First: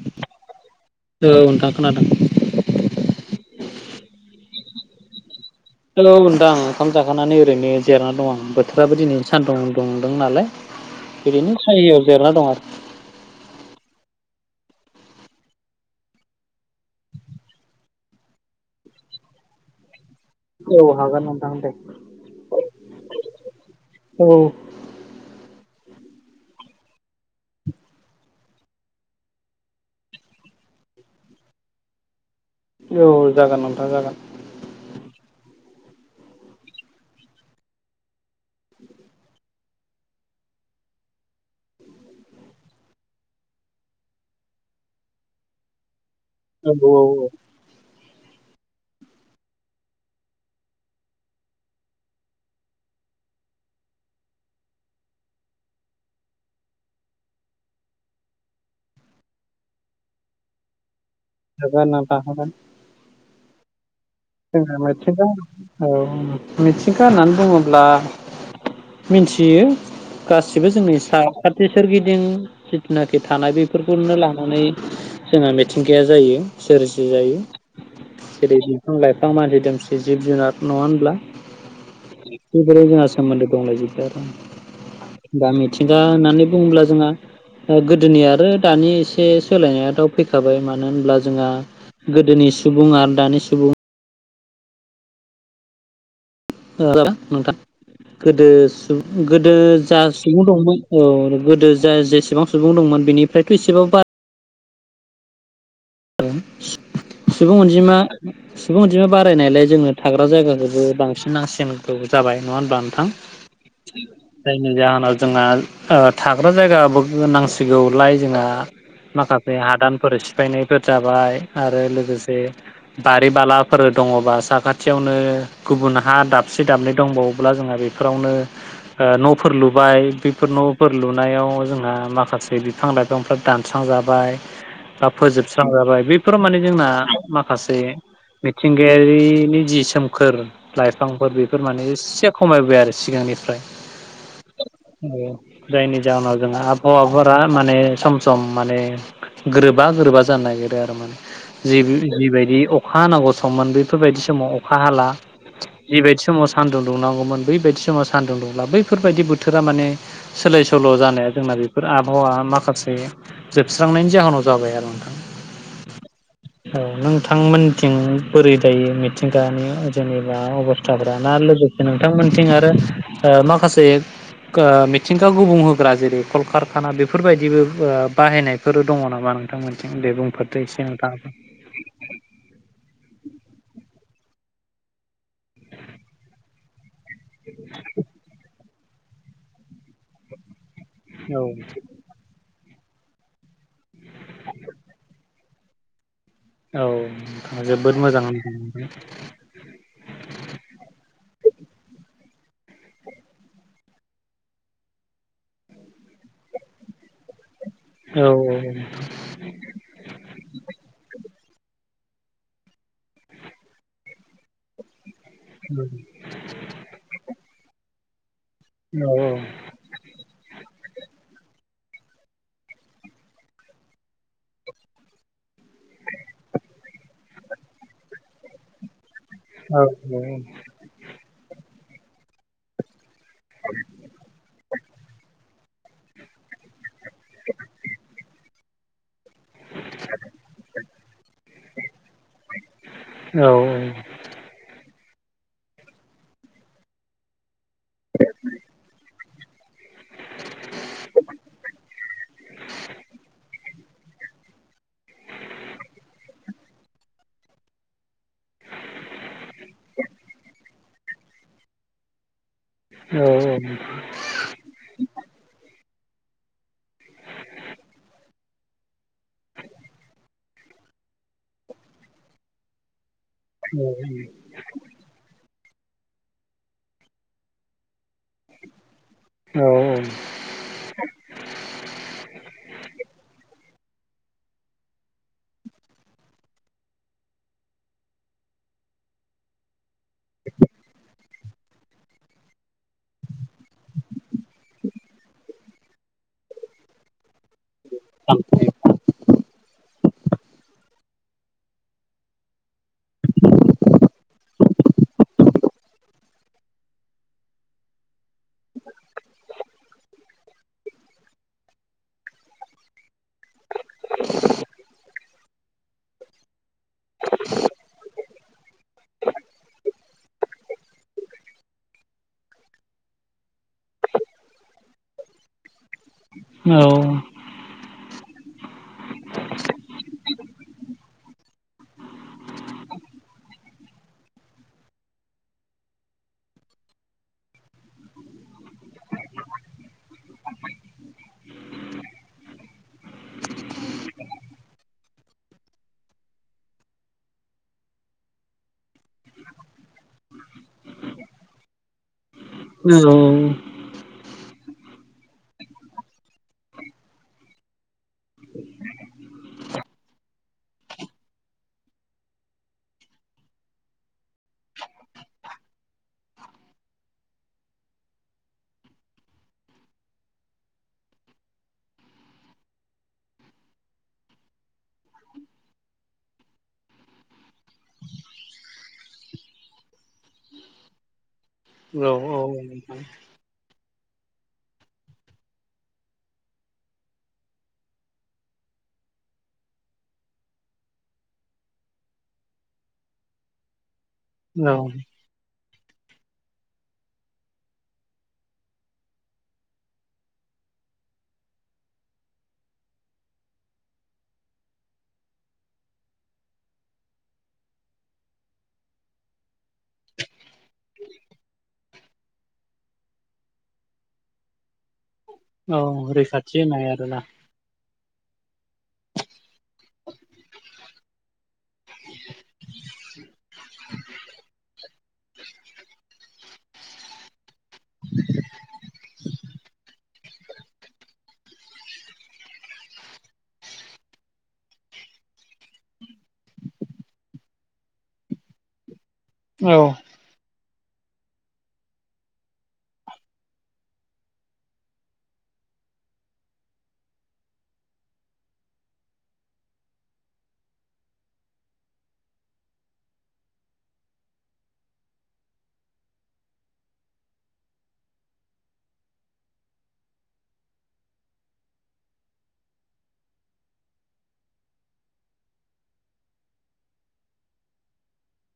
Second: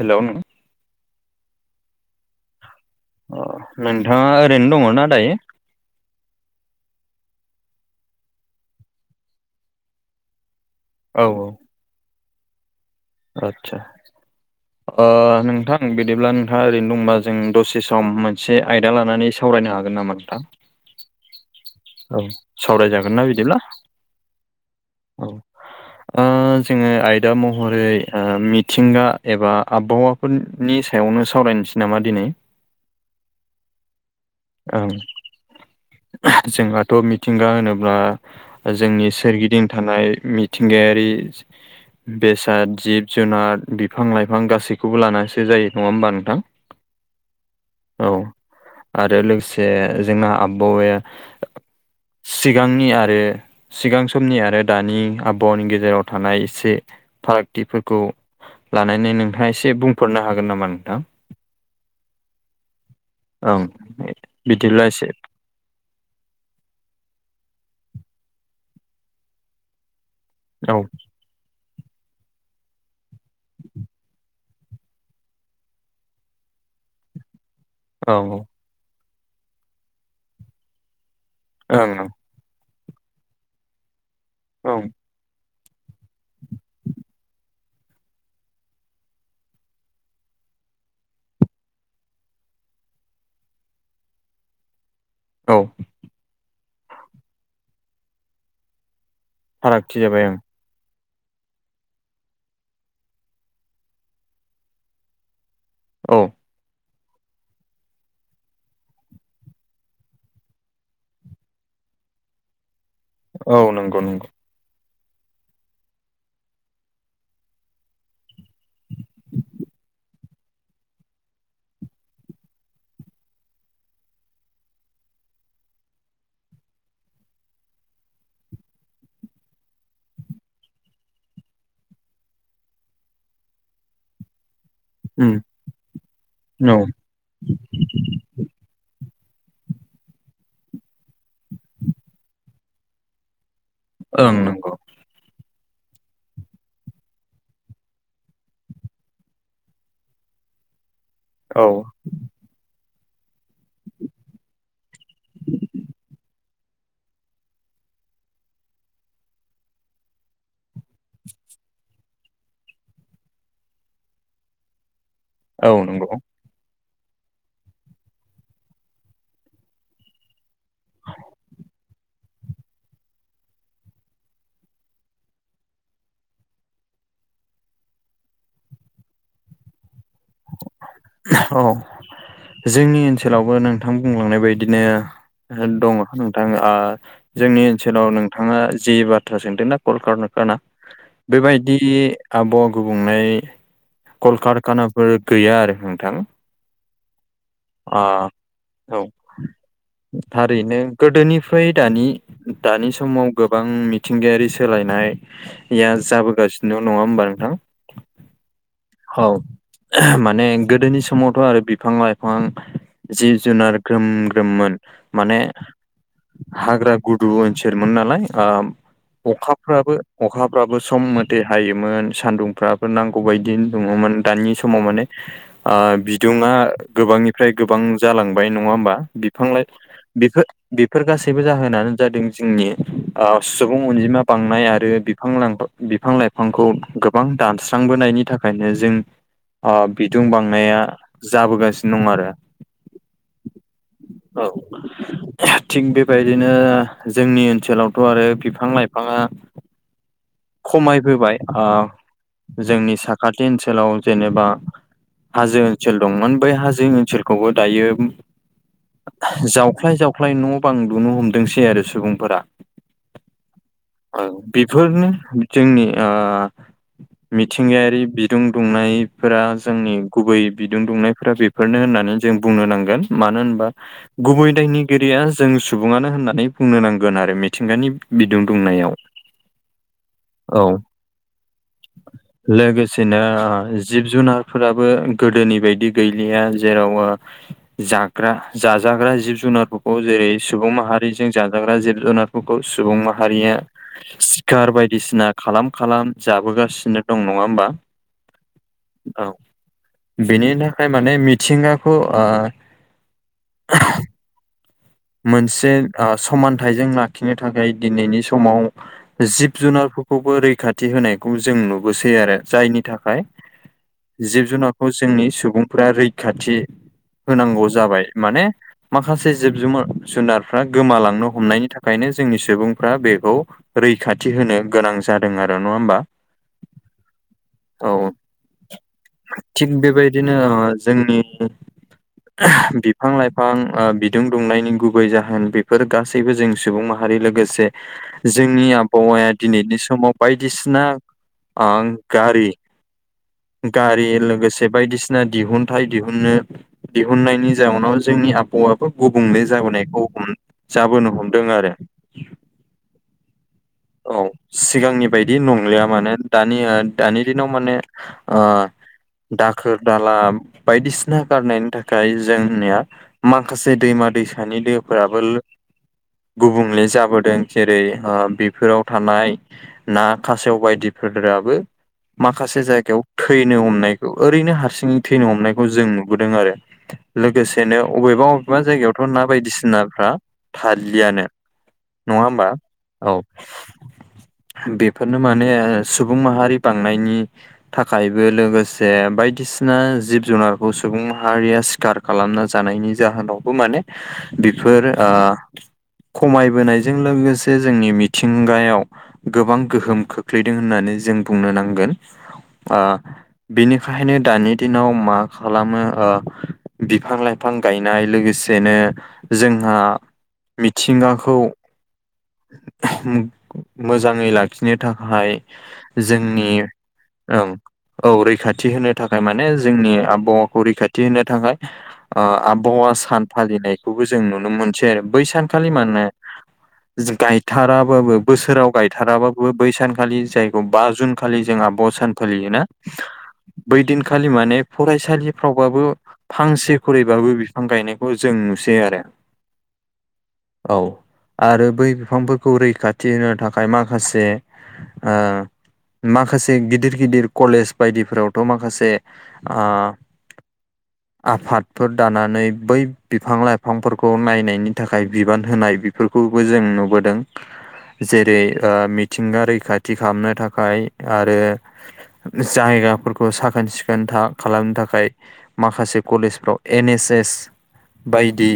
हेल'! औ नोंथां खोनादों अ नोंथाङा ओरैनो दङना दायो हेलौ नोंथां ओंखाम जाखांनानै ओरैनो जेरना दं आं बोथोराबो दिनैनि सानदुं दुंदों नालाय औ ओरैनो सायायाव जेराना दं आरो आतसा ओ- नोंथां बिदिब्ला नोंथाङा ओरैनो दंबा जों दसे सम मोनसे आयदा लानानै सावरायनो हागोन नामा नोंथां आरो औ हागोन नोंथां दे औ- सावरायजागोन ना बिदिब्ला औ। औ- ओ जोंङो आयदा महरै ओ मिथिंगा एबा आबहावा नि सायावनो सावरायनोसै नामा दिनै? औ- जागोन नोंथां जागोन ओं जोंहाथ' मिथिंगा होनोब्ला जोंनि सोरगिदिं थानाय मिथिंगायारि बेसाद जिब जुनार बिफां लाइफां गासैखौबो लानानैासो जायो नङा होमबा नोंथां नोंगौ औ औ। औ आरो लोगोसे जोंना आबहावाया सिगांनि आरो सिगां समनि आरो दानि आबहावानि गेजेराव थानाय एसे फारागथिफोरखौ लानानै नोंथाङा एसे बुंफोररनो हागोन नामा नोंथां [unintelligible] ओं बे जोंना मेथिं [unintelligible] औ- मिथिंगा होननानै बुङोब्ला मिथियो गासिबो औ जोंनि साखाथि सोरगिदिं जिथुनाखि थानाय बेफोरखौनो लानानै जोंहा मिथिंगाया जायो सोरजि जायो। औ औ। जेरै बिफां लाइफां मानसि दोमसि जिब जुनार नङा होनब्ला ओं बेब जोंासोमबद दंलाय ज आरो [unintelligible] औ दा मिथिंगा होननानै बुङोब्ला जोंहा गोदोनि आरो दानि एसे सोलायनायाथ' फैखाबाय मानो होनब्ला जोंहा गोदोनि सुबुं आरो दानि सुबुं औ- [unintelligible] नोंथां गोदो सुबुं गोदो फारागथि जा जाबाय सुबुं दंमोन औ गोदो जा जेसेबां सुबुं दंमोन बेनिफ्रायथ' एसेब बारा ओं सुबुं अनजिमा सुबुं अजिमा बारायनायलाय जोङो थाग्रा जायगाखौबो बांसिन नांसिन नांगौ जाबाय नङा होनबा नोंथां औ नंगौ नंगौ [unintelligible] जायनि जाहोनाव जोंहा ओ थाग्रा जायगाबो गोनांसिगौलाय जोंहा माखासे हादानफोर सिफायनायफोर जाबाय आरो लोगोसे बारि-बालाफोर दंङ साखाथियावनो गुबुन हा दाबसे दाबनै दंबावोब्ला जोंहा बे फोरावनो ओ- न'फोर लुबाय बेफोर न'फोर लुनायाव जोंहा माखासे बिफां लाइफां बिफांफ्रा दानस्रांजाबाय बा उम फोजोबस्रांजाबाय बेफोराव माने औ जोंना माखासे मिथिंगायारिनि जि सोमखोर लाइफांफोर बेफोर माने एसे खमायबाय आरो सिगांनिफ्राय ओं- नंगौ जायनि जाहोनाव जोंहा आबहावाफोरा माने सम सम माने गोरोबा-गोरोबा जानो नागिरो आरो औ माने जे जि बायदि अखा हानांगौ सममोन बेफोरबायदि समाव अखा हाला। जिबायदि समाव सान्दुं दुंनांगौमोन बैबायदि समाव सानदुं दुंला बैफोरबायदि बोथोरा माने सोलाय-सोल' जानाया जोंना बेफोर आबहावा माखासे जोबस्रांनायनि जाहोनाव जाबाय आरो नोंथां। औ- नंगौ औ नोंथांमोनथिं बोरै दायो मिथिंगानि जेनेबा अबस्थाफ ना लोगोसे ओ नोंथांमोनथिं आरो ओ माखासे गा- मिथिंगा गुबुं होग्रा जेरै कलकारखाना बेफोरबायदिबो ओ- बाहायनाय बेफोरो दंङ नामा नोंथांमोनथिं दे बुंफोरदो एसे औ- जोंनि ओनसोलावबो नोंथां बुंलांनाय बायदिनो ओ दङ नोंथां ओ। जोंनि ओनसोलाव नोंथाङा जि बाथ्रा सोंदोंना कलकारना ना नोंथाङाबो बेबायदि आबहावा गुबुंनाय कलकारखानाफोर गैया आरो नोंथां औ नोंथाङा जोबोद ओ मोजां नथां [inaudible] औ थारैनो गोदोनिफ्राय दानि दानि समाव गोबां मिथिंगायारि सोलायनाय या जाबोगासिनोल' नंङा होमबा नोंथां औ- औ औ- माने गोदोनि समावथ' आरो बिफां आं जिब जुनार ग्रोम-ग्रोममोन माने [unintelligible] हाग्रा गुदु ओनसोलमोन नालाय औ अखा बो अखाफ्राबो सम मोथै हायोमोन सान्दुंफ्राबो नांगौ बायदिनो दङमोन दानि समाव माने आ बिदुंङा गोबांनिफ्राय-गोबां जालांबाय नंङा होमबा बिफां-लाइफां बेफोर बेफोर गासैबो जाहोनानो जादों जोंनि ओ सुबुं अनजिमा बांनाय आरो बिब [unintelligible] फां बिफां लाइफांखौ गोबां दानस्रांबोनायनि थाखायनो जों ओ बिदुं बांनाया जाबोगासिनो दं आरो औ- औ औ थिग बेबायदिनो जोंनि ओनसोलावथ' आरो बिफां लाइफाङा खमायबोबाय ओ- जोंनि साखाथि ओनसोलाव जेनेबा हाजो ओनसोल दंमोन बै हाजो ओनसोलखौबो दायो जावख्लाय जावख्लाय न' बां लुनो हमदोंसै आरो सुबुंफोरा। औ- औ ओ बेफोरनो जोंनि ओ मिथिंगायारि बिदुं दुंनायफोरा जोंनि गुबै बिदुं दुंनायफोरा बे- फोरनो होननानै जों बुंनो नांगोन मानो होनबा गुबै दायनि गिरिया जों सुबुङानो होननानै बुंनो नांगोन आरो मिथिंगानि बिदुं दुंनायाव। औ- औ- औ लोगोसेनो जिब-जुनारफोराबो गोदोनि बायदि गैलिया जेराव ओ जाग्रा जाजाग्रा जिब जुनारफोर खौ जेरै सुंबुं माहारिजों जाजाग्रा जिब-जुनारफोरखौ सुबुं माहारिया धार बायदिसिना खालाम खालाम जाबोगासिनो दं नङा होमबा औ बिनि थाखाय माने मिथिंगाखौ आ मोनसे ओ समानथाइजों लाखिनो थाखाय दिनैनि समाव जिब जुनारफोरखौबो रैखाथि होनाय खौ जों नुबोसै आरो जायनि थाखाय जिब-जुनारखौ जोंनि सुबुं फुर रैखाथि होनांगौ जाबाय माने माखासे जिब-जुमार जुनारफ्रा गोमालांनो हमनायनि थाखायनो जोंनि सुबुंफ्रा बेखौ रैखाथि होनो गोनां जादों आरो नङा ओमबा औ औ औ थिग बेबायदिनो ओ जोंनि बिफां लाइफां ओ बिदुं दुंनायनि गुबै जाहोन बेफोर गासैबो जों सुबुं माहारि लोगोसे जोंनि आबहावाया दिनैनि समाव बायदिसिना आं गारि गारि लोगोसे बायदिसिना दिहुनथाइ दिहुननो दिहुननायनि जाउनाव जोंनि आबहावाखौ गुबुंले जा जाबोनायखौ हम जाबोनो हमदों आरो। उम औ सिगांनि बायदि नंलिया माने दानि ओ दानि दिनाव माने ओ दाखोर दाला बायदिसिना गारनायनि थाखाय जोंनिया माखासे दैमा दैसानि दैफोराबो लो गुबुंले जाबोदों जेरै ओ फोराव थानाय ना खासेव बायदिफोराबो माखासे जायगायाव थैनो हमनायखौ ओरैनो हारसिङै थैनो हमनायखौ जों नुबोदों आरो। लोगोसेनो अबेबा अबेबा जायगायावथ' ना बायदिसिनाफ्रा थालियानो नङा होमबा? औ। बेफोरनो माने सुबुं माहारि बांनायनि थाखायबो लोगोसे बायदिसिना जिब जुनारखौ सुबुं माहारिया सि खार खालामना जानायनि जाहोनावबो माने औ बेफोर ओ खमायबोनायजों लोगोसे जोंनि मि थिंगायाव गोबां गोहोम खोख्लैदों होननानै जों बुंनो नांगोन। ओ बिनिखायनो दानि दिनाव मा खालामो ओ बिफां लाइफां गायनाय लोगोसेनो जोंहा मिथिंगाखौ मोजाङै लाखिनो थाखाय औ जोंनि रैखाथि होनाय आरोना औ औ रैखाथि होनो थाखाय माने जोंनि आबहावाखौ रैखाथि होनो थाखाय ओ आबावहा सान फालिनायखौबो जों नुनो मोनसै आरो बै सान खालि मानो गाय थाराबाबो बोसोराव गायथाराबाबो बै सानखालि जाय बा जुन खालि जों आबाहावा सान फालियोना? बैदिनखालि माने फरायसालिफ्रावबाबो फांसे खुरैबाबो बिफां गायनायखौ जों नुसै आरो औ। औ आरो बै बिफांफोरखौ रैखाथि होनो थाखाय माखासे आ माखासे गिदिर गिदिर कलेज बायदिफोरावथ' माखासे आ [inaudible] आफादफोर दानानै बै बिफां- लाइफांफोरखौ नायनायनि थाखाय बिबान होनाय बि फोरखौबो जों नुबोदों। जेरै ओ मिथिंगा रैखाथि खामनो थाखाय आरो जायगाफोरखौ साखोन- सिखोन था खालामनो थाखाय माखासे कलेजफ्राव एन एस एस बायदि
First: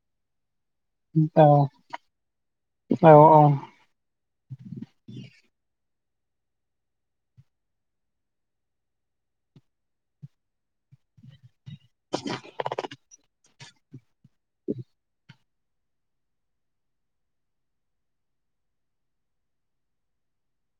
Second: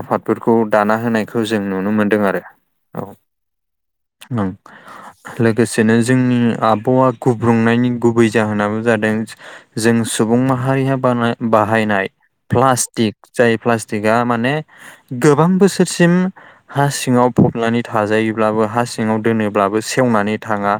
आफादफोरखौ दाना होनायखौ औ जों नुनो मोन्दों आरो। औ औ ओं लोगोसेनो जों आबहावा गुब्रुंनायनि गुबै जाहोनाबो जादों जों सुबुं माहारिया बानाय बाहायनाय प्लास्टिक जाय प्लास्टिकआ माने गोबां बोसो [unintelligible] सिम हा सिङाव फबनानै थाजायोब्लाबो हा सिङाव दोनोब्लाबो सेवनानै थाङा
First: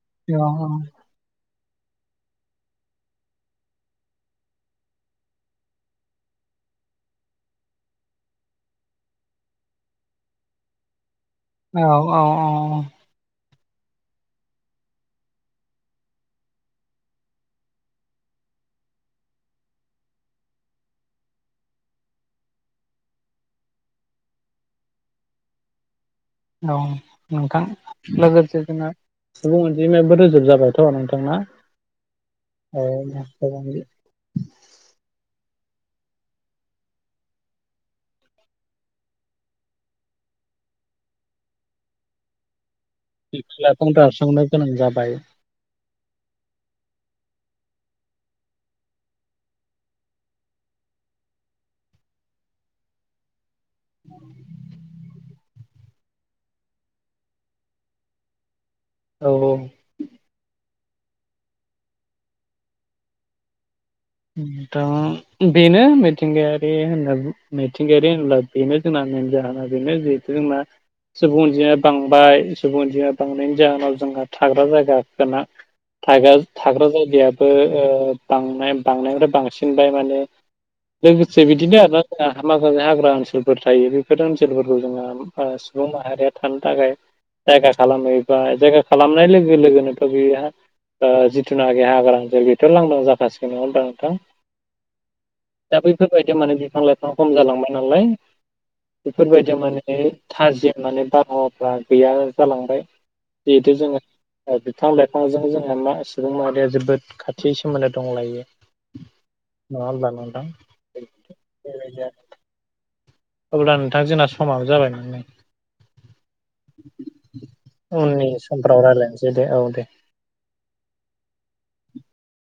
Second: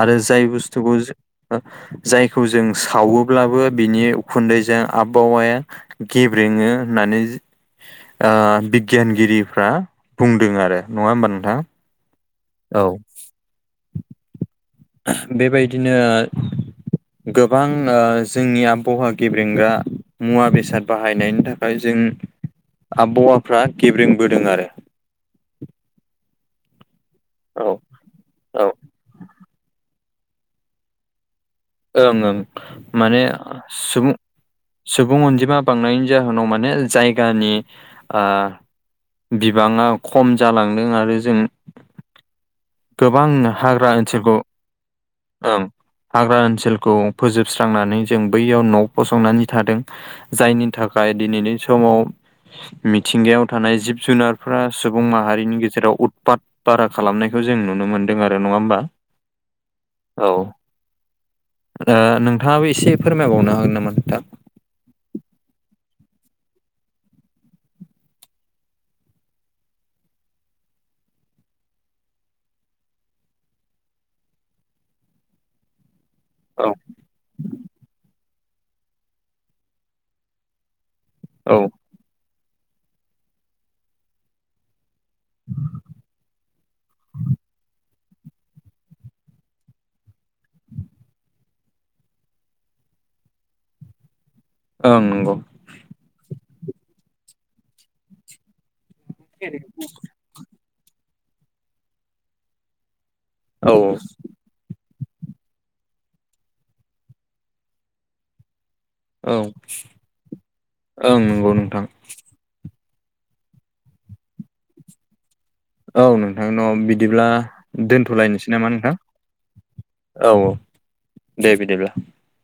आरो जाय बुस्थुखौ जो ओ जायखौ जों सावोब्लाबो बिनि उखुन्दैजों आबहावाया गेब्रेङो होननानै जो ओ बिगियानगिरिफ्रा बुंदों आरो नङा होमबा नोंथां। औ -औ औ- औ। [unintelligible] बेबायदिनो गोबां ओ जोंनि आबहावा गेब्रेंगा मुवा बेसाद बाहायनायनि थाखाय जों आबहावाफ्रा गेब्रेंबोदों आरो। औ नोंथां। औ लोगोसे ओं जोंना सुबुं अनजिमायाबो रोजाब जाबायथ' नोंथांना ओं ओं औ माने [unintelligible] सुमुं सुबुं अनजिमा बांनायनि जाहोनाव माने जायगानि ओ बिबाङा खम जालांदों आरो जों गोबां बिफां लाइफां हाग्रा ओनसोलखौ दानस्रांनो गोनां जाबाय ओं हाग्रा ओनसोलखौ फोजोबस्रांनानै जों बैयाव न' फसंनानै थादों जायनि थाखाय दिनैनि समाव मिथिंगायाव थानाय जिब -जुनारफोरा सुबुं माहारिनि गेजेराव उदपाद बारा खालामनाय खौ जों नुनो मोन्दों आरो नङा होमबा? औ औ। औ ओ नोंथाङाबो एसे फोरमायबावनो हागोन नामा नोंथां? [unintelligible] दा बेनो मिथिंगायारि होनना मिथिंगायारि होनब्ला बेनो जोंना मेन जाहोना बेनो जि जोंना सुबुं अनजिमाया बांबाय सुबुं अनजिमा बांनायनि जाहोनाव जोंहा थाग्रा जायगा गोना [inaudible] थागाल औ थाग्रा जायगायाबो ओ बांनाय बांनायनिफ्राय बांसिनबाय माने लोगोसे औ बिदिनो आरोना जोंहा [unintelligible] हाग्रा ओनसोलफोर थायो बेफोरजों ओनसोलफोरखौ जोङा [unintelligible] ओ सुबुं माहारिया थानो थाखाय जायगा खालामोबा जायगा खालामनाय लोगो लोगोनोथ' बियोहा ओ जिथुनाखि हाग्रा ओनसोल बेथ' लांदां जाखासिगोन नङा होनबा नोंथां? ओं नंगौ। दा बैफोरबायदियाव माने बिफां- लाइफां खम जालांबाय नालाय बेफोरबायदिया माने थाजिम माने बारहावाफ्रा गैया जालांबाय औ जिहेथु जोङो ओ बिफां -लाइफांजों जोंहा मा सुबुं माहारिया जोबोद खाथि सोमोन्दो दंलायो। औ नङा होमब्ला नोंथां ओं बेबायदि नंगौ नोंथां। आरो। अब्ला नोंथां जोंना समाबो जाबायमोन ने। औ नोंथांनाव बिदिब्ला उननि दोनथ'लायनोसै नामा समफ्राव नोंथां। रायज्लायनोसै दे औ दे औ दे बिदिब्ला।